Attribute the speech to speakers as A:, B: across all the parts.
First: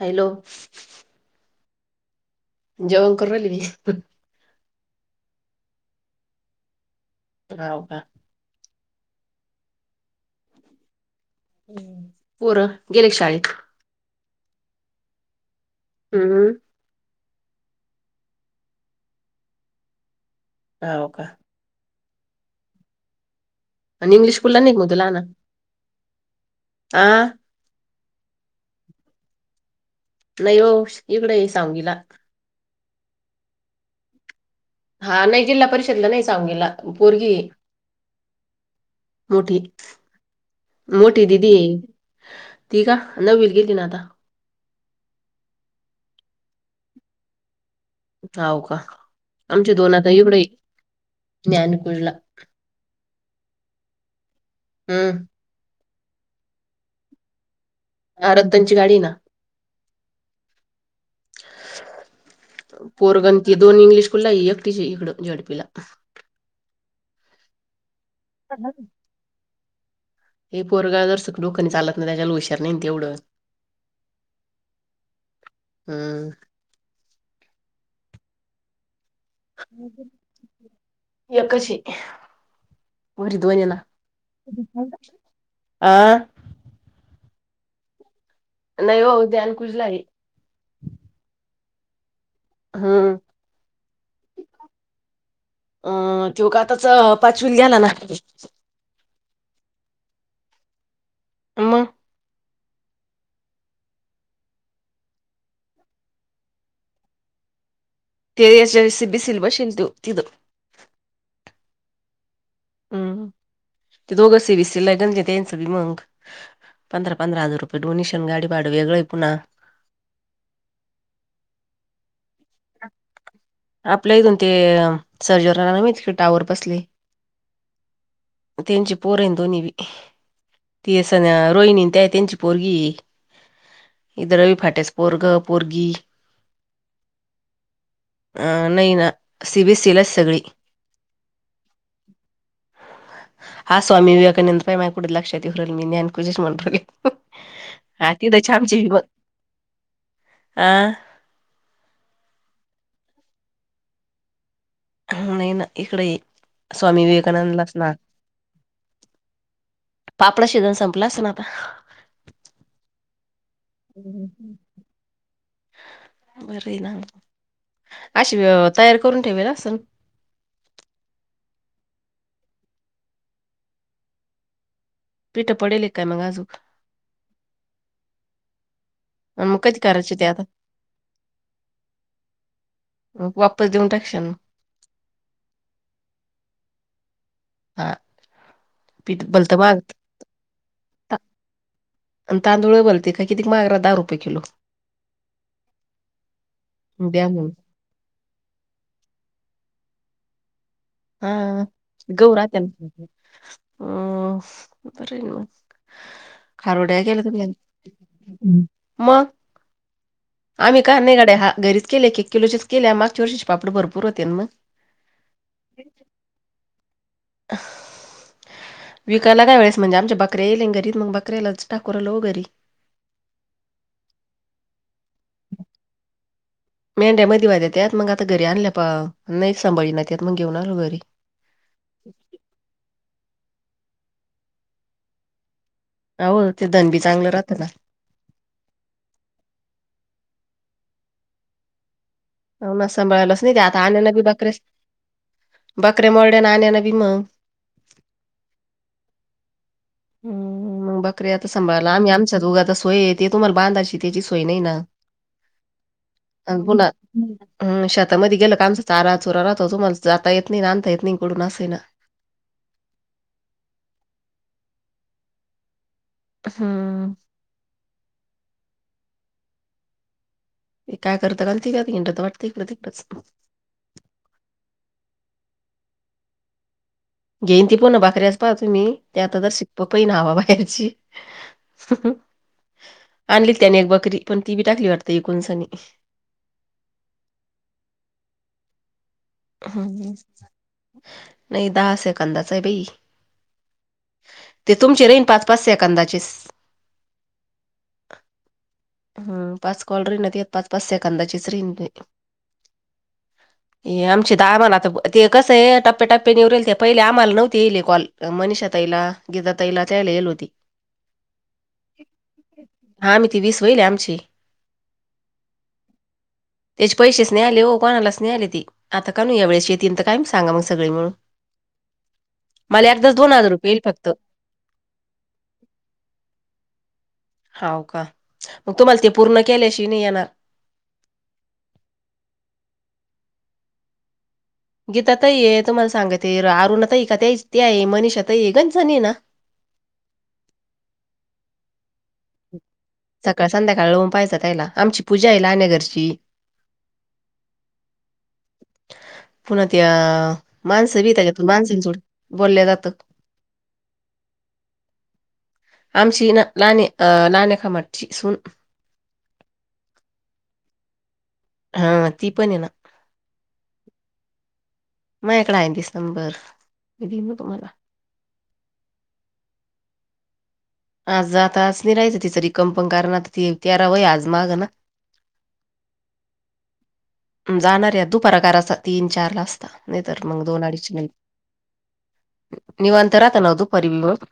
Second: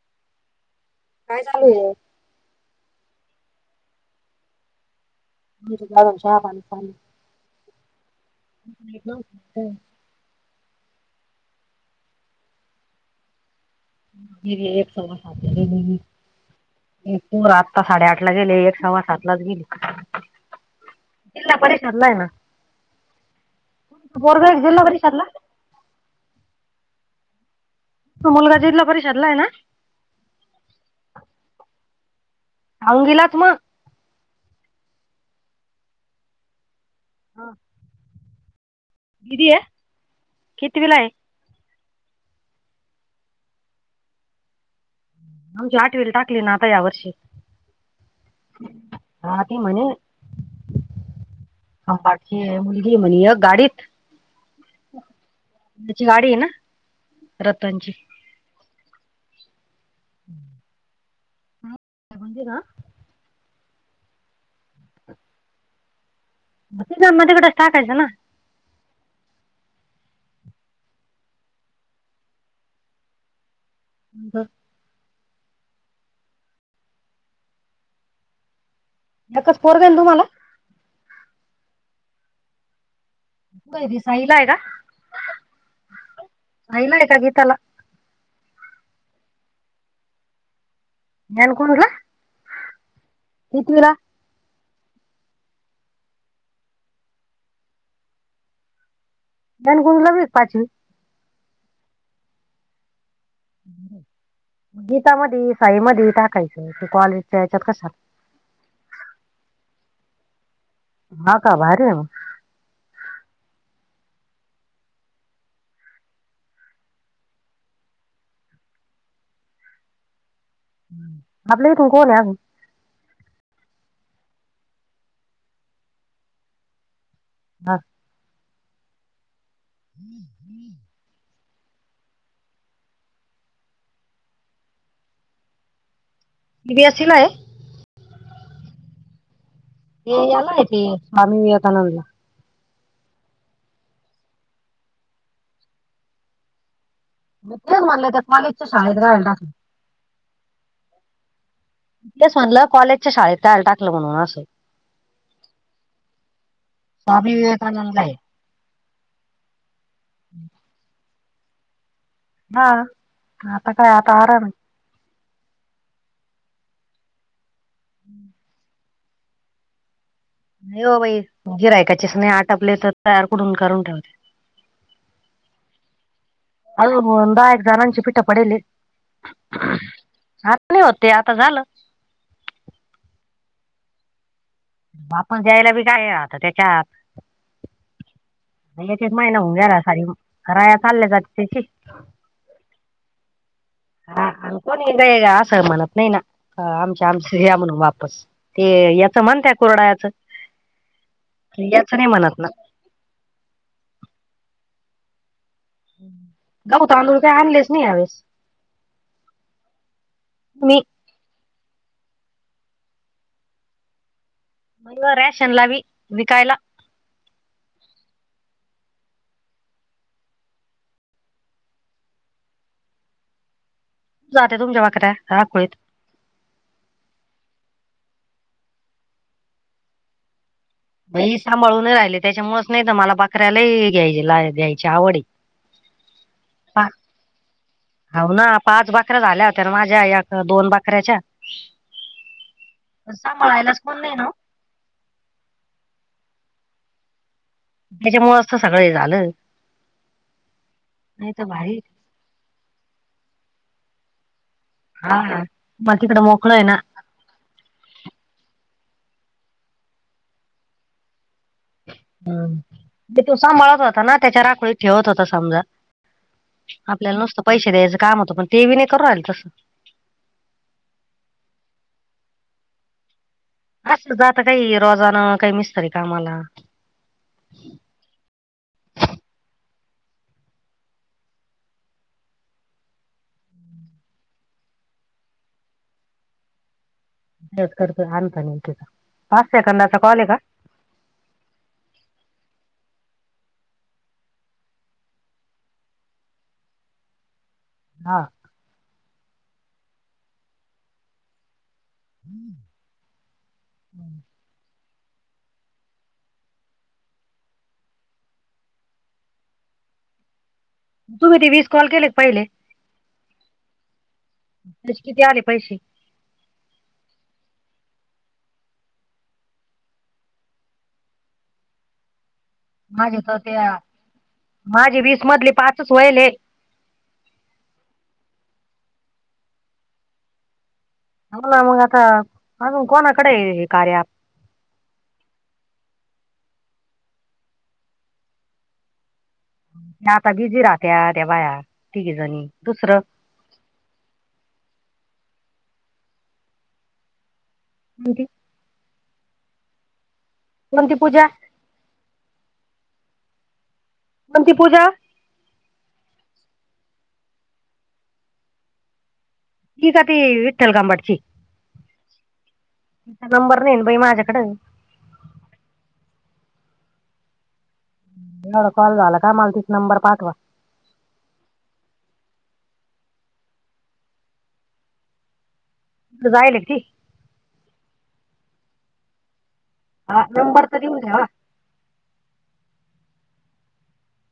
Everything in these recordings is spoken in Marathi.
A: हॅलो.
B: काय चालू आहे?
A: जवण करु राहिल मी
B: [inaudible]
A: हो का.
B: हॅलो!
A: गेले शाळेत.
B: [unintelligible]
A: हम्म
B: हो आत्ता साडेआठ ला गेले एक सव्वा सात लाच गेली
A: हा हो का आणि इंग्लिश स्कूलला नाही का मग
B: [inaudible]
A: आं!
B: हा मुलगा जिल्हा परिषदला आहे ना
A: नाही हो इकडें आहे सांगलिला
B: [unintelligible]
A: हा नाही जिल्हा परिषदला नाही चमगेला पोरगी
B: दिदी
A: मोठी
B: आहे कितवीला आहे
A: मोठी दीदी ती का नववीला गेली ना आता
B: आमची आठवील टाकली ना आता या वर्षी
A: हो का
B: हा ती
A: आमचे
B: म्हणे
A: दोन आता एवढ
B: [unintelligible]
A: हम्म.
B: त्याची गाडी आहे ना र
A: हा रद्दांची गाडी ना
B: [unintelligible] काय माहिती हाय का
A: पोरगं आणि दोन इंग्लिशकुलला आहे एकटी इकडं झेडपीला
B: [inaudible]
A: [unintelligible] [inaudible]
B: ह का
A: हम्म
B: एकच पोरग हाय तुम्हाला
A: कशी
B: [inaudible]
A: आ.
B: त्याला
A: नाही हो ध्यान कुजला आहे
B: [inaudible]
A: अं तेव का आताच पाचवील गेला ना
B: दण गुंदला ब एक पाचवी
A: मग
B: गीतामध्ये साई म टाकायचं क कॉलज यायच्यात कशात
A: [inaudible]
B: हा का भारी य मग
A: हम्म ज दो गस्सेी बीसेी लागगन ज त तन सवी मग पंधरा पंधरा हजार रुपये डोनेशन गाडी भाड वेगळं आहे पुन्हा
B: आपले तू कोो न्यावी
A: आपल्या इथून ते सर्जनरावण टावर बसले
B: हा
A: त्यांची पोर दोन्ही तीना रोहिणी ते त्यांची पोरगी इदरवी फाट्यास पोरग पोरगी
B: दीदी अशी नाय
A: अ नाही ना सीबीएसईलाच
B: ते
A: सगळी.
B: याला ते स्वामी विवेकानंदला
A: हा स्वामी विवेकानंद पाय माय कुड लक्षात येईल मी नान पूजेश म्हणू राहिले.
B: म तेच म्हणलं त्या मॉलेजच्या शाळेत घायल टाक
A: आं?
B: च म्हटलं कॉलेजच्या शाळेत त्याला टाकलं म्हणून असं.
A: नाही ना इकडे स्वामी विवेकानंदलाचना
B: विवेकानंदला आहे
A: पापडच शिजन संपला अस ना आता.
B: हा आता काय आता आराम.
A: बर ना अशी तयार करून ठेवेल असन.
B: नाही हो बाई! गिरिकच ऐकायचीच नाही आटपले तर तयार कुडून करून ठेवते.
A: पिठं पडेल काय मग अजून
B: अजून दहा एक जणांची पिठ पडेले त.
A: आणि मग कधी करायच ते आता
B: होत ते आता झालं
A: बा्? परत देऊन टाक शान.
B: आपण दयला बी काय हाय त्याच्या हातात.
A: हा
B: एक एक
A: पीठ
B: महिना
A: भलतं
B: होऊन
A: महाग
B: घरी साारी राया चालल्या जाती त्याची
A: अन तांदूळ भलते काय किती? महाग राहता दहा रुपये किलो.
B: अन कोणी असं म्हणत नाही ना आमच्या आमच्या या म्हणून वापस ते याच म्ह कोणत्या कुरडयाचं?
A: गहू राहत्या ना मग हम् बाराय ना मग.
B: गहू
A: खारुड्या
B: तांदूळ
A: केलं
B: काय
A: तुमही
B: आणलेच नाही यावेळेस
A: मग?
B: मी
A: आम्ही का नाही गा्या हा घरीच केले एक किलोचे केले मागच्या वर्षीचे पापड भरपूर होते मग.
B: नाही हो रॅशन ला बी विकायला
A: विकायला काय वेळेस म्हणजे आमच्या बकऱ्या येईले घरीत मग बकऱ्यालाच टाकू राहिलो हो घरी. [inaudible]
B: कुठे जाते तुमच्या बकऱ्या राखोळीत.
A: मेढ्या मध्ये होत्या त्या मग आता घरी आणल्या प नाही सांभाळ ना त्यात मग घेऊन आलो घरी.
B: सांभाळून राहिले त्याच्यामुळेच नाही तर मला बाकऱ्याला घ्यायची आवड ये.
A: हाव धनबी चांगलं राहत ना.
B: हो ना पाच बाकऱ्या झाल्या होत्या माझ्या या दोन बाकऱ्याच्या.
A: हो ना,
B: पण
A: सभाळलच नाही ते
B: सांभाळायलाच
A: आता
B: कोण
A: अन्या ना
B: नाही
A: बकऱ्या हो ना अन्याना भीम मंग
B: त्याच्यामुळच त सगळ हे झालं.
A: हम्म मग
B: नाही
A: बकऱ्या
B: तर
A: आता
B: भारी
A: सांभाळला आम्ही आमच्या उगाच सोय येते तुम्हाला बांधाची ते बी सोय नाही ना
B: हा मग तिकडं मोकळ आहे
A: मग
B: ना
A: पुन्हा शेतामध्ये गेलो तर चारा -चुरा राहतो तुम्हाला जाता येत नाही अंता येत नाही. इकडून असं आहे ना.
B: हम्म तो सांभाळत होता ना त्याच्या राखोळीत ठेवत होता समजा
A: हम्म
B: आपल्याला नुसतं पैसे द्यायचं काम होतं पण ते नाही करू राले तसं
A: ते काय करत कानु ते वाटतं इडते वाटत हिकडं तिकडंच.
B: असंत जात आता काही रोजान काही मिस्तरी कामाला.
A: घेईन ती पूना भाकऱ्याच पाहा तुम्ही ते आता दरसिक पहिन हवा बाहेरची. आणली त्याने एक बकरी पण ती बी टाकली वाटते एकुन सनी. [unintelligible]
B: तेच करत आणता न विकित.
A: हम् नाही दहा सेकंदाच आहे बाई. ते तुमचे रईन पाच पाच या कांनदाचेस
B: हा
A: हम पाच कॉल रहिना ते, पाच पाच सेकंदाचीच राहिन ते. हे आमचे
B: [inaudible]
A: दहा आम्हाला आता ते कसं आहे, टप्प्या टप्प्याने ते पहिले आम्हाला नव्हते येले कॉल, मनीषा ताईला गेल गीता ताईला तैला येल होती.
B: तुम्ही ते वीस कॉल केले पहिले?
A: हा आम्ही ती वीस वहिले आमची
B: त्याचे किती आले पैसे?
A: त्याचे पैसेच नाही आले हो. कोणालाच नाही आले ते. आता का नू या वेळेशी येत काही सांगा मग सगळे मिळून. मला एकदाच
B: माझे
A: दोन
B: तर
A: हजार
B: ते
A: रुपये येईल फक्त
B: माझे वीस मधले पाचच वईलेत.
A: होव का? मग तुम्हाला ते पूर्ण केल्याशि नाही येणार.
B: हला मग आता अजून कोणाकडे हे कार्य
A: गीता ताई हैत, तुम्हाला सांगते अरुणातई का तेच ते आहे मनिषा ते गणजनी ना
B: त्या आता बिझी राहत्यात्या बाया, तिघीजणी.
A: सकाळ संध्याकाळऊन पायचपायला, आमची पूजा आहे लाने घरची.
B: [unintelligible]
A: पुन्हा त्या,
B: कोणती
A: माणसं
B: पूजा
A: बीताच्यातून [unintelligible] माणसांजड बोलल्या जात.
B: म ती पूजा
A: नाणे अ नाणेकामची सून
B: ती का ती विठल कामढची?
A: हा ती पण आहे ना
B: तचा नंबर नाही बाई माझ्याकडे.
A: म एकड आहेऐ दिस नंबर, मी देन ना तुम्हाला.
B: एवढा कॉल झाला का, मला तिच नंबर पाठवा.
A: आज आता नि राहायचं, तिचं र कंपन कारण आता त तेराव आज मागं ना. हा
B: जाायलाती
A: जाणाऱ्या दुपारकाराचा तीन चार ला अस त. नाही तरर मग दोन
B: नंबर तर
A: अडीच
B: देऊन
A: नाही.
B: ठेवा
A: निवांत राहता नव्ह दुपारी मग?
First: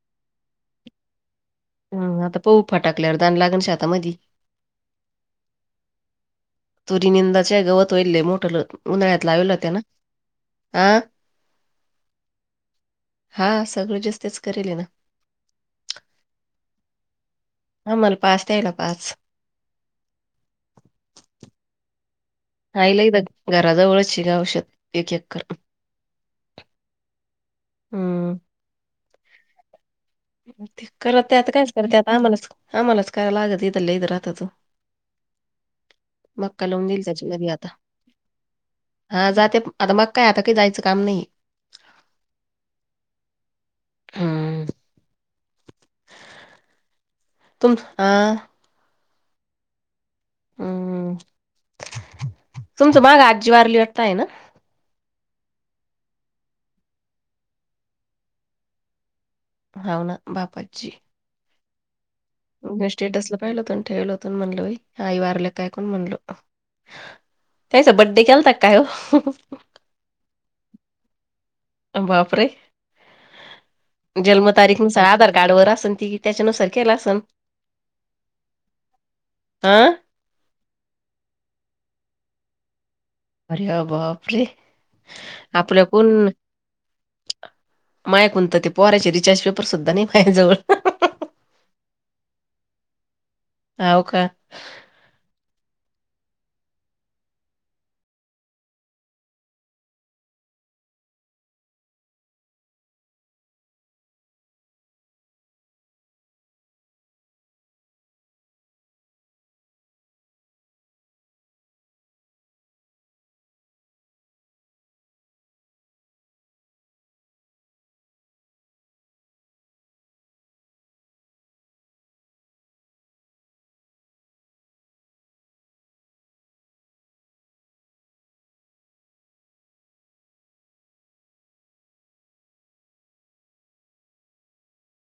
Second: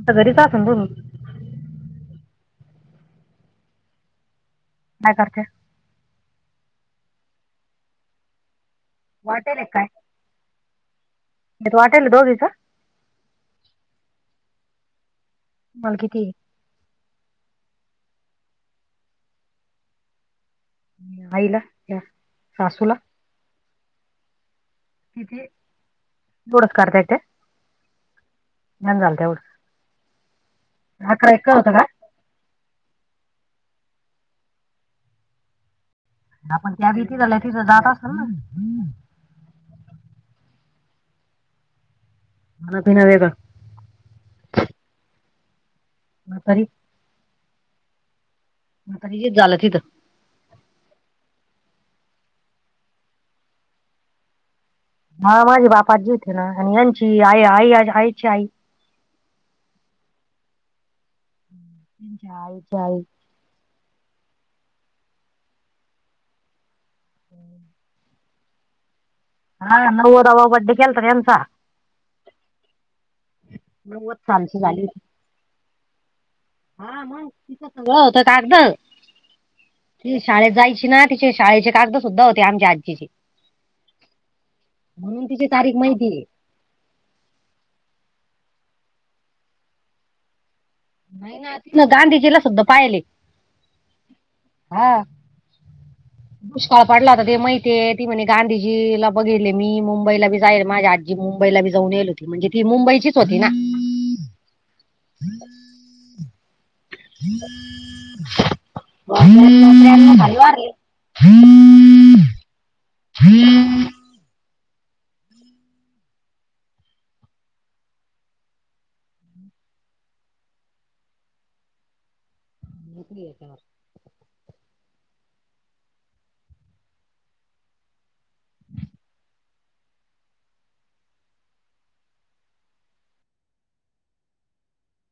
B: आता घरीच अस बूलू
A: हा आता पऊफा टाकल्यावर, ताण लागण शेतामधी.
B: काय करचे?
A: तुरीनंदाचे गवत वईलले मोठ उन्हाळ्यात लावल
B: वाटेल
A: त्यानं
B: काय
A: हा
B: येत वाटेल दोघीच
A: हा सगळं जास्तच करेल ना.
B: तुम्हाल कीती?
A: आमला पाच, त्यायला पाच.
B: आईला या? सासूला
A: आईला ही घराजवळची गौश
B: कितीे थोडच काढता येतय.
A: हम्म.
B: नाही झालं तेवढं.
A: ते करत
B: अकरा
A: आत
B: एक
A: कायच
B: होतं का
A: करत, आम्हालाच आम्हालाच करायला लागत. ते तर लई तर राहतच. मक्का
B: आपण
A: लावून
B: त्या भीती झाल्या तिथं जात असाल ना मला
A: [unintelligible] हा जाते आता मग काय आता क जायचं काम नाही.
B: खानापिना वेगळा?
A: हं,
B: म्हातारी?
A: तुम हह
B: [unintelligible] झालं तिथं.
A: हम्म, तुमच माग आजी वारली वाटत आहे ना?
B: हा माझे बापाजी थे ना आणि यांची आई आई आणि आईची आई.
A: भावना बापाची.
B: यांची आईची
A: तुमच्या
B: आई
A: स्टेटस ला पाहिलं होत ठेवलं म्हणलो बाई आई वारला कायकून म्हणलो त्याचा बड्डे के त काय ओ
B: हा नव्वदांवा बड्डे केलतां त्यांचा
A: बाप रे!
B: नव्वद सालची
A: जन्मतारीख
B: झाली होती.
A: नुसार आधार कार्ड वर असन ती त्याच्यानुसार केला
B: हा
A: असन.
B: मग तिचं सगळं होतं कागद
A: हा
B: ती शाळेत जायची ना तिचे शाळेचे कागद सुद्धा होते. आमच्या आजीचे
A: अरया बाप रे!
B: म्हणून तिची तारीख
A: आपल्या कोण
B: माहितीये
A: मायाकुंन त ते पोराचे रिचार्ज पेपर सुुद्धा नायी माया जवळ
B: नाही ना तिला गांधीजीला सुद्धा पाहिलय.
A: हाव का?
B: दुष्काळ पडला होता ते माहितेय. ती म्हणे गांधीजीला बघेले मी मुंबईला बी जाईल माझ्या आजी मुंबईला बी जाऊन यायलो ती म्हणजे ती मुंबईचीच होती ना.
A: [inaudible]
B: [inaudible] [inaudible] [inaudible] घेतली याच्या वर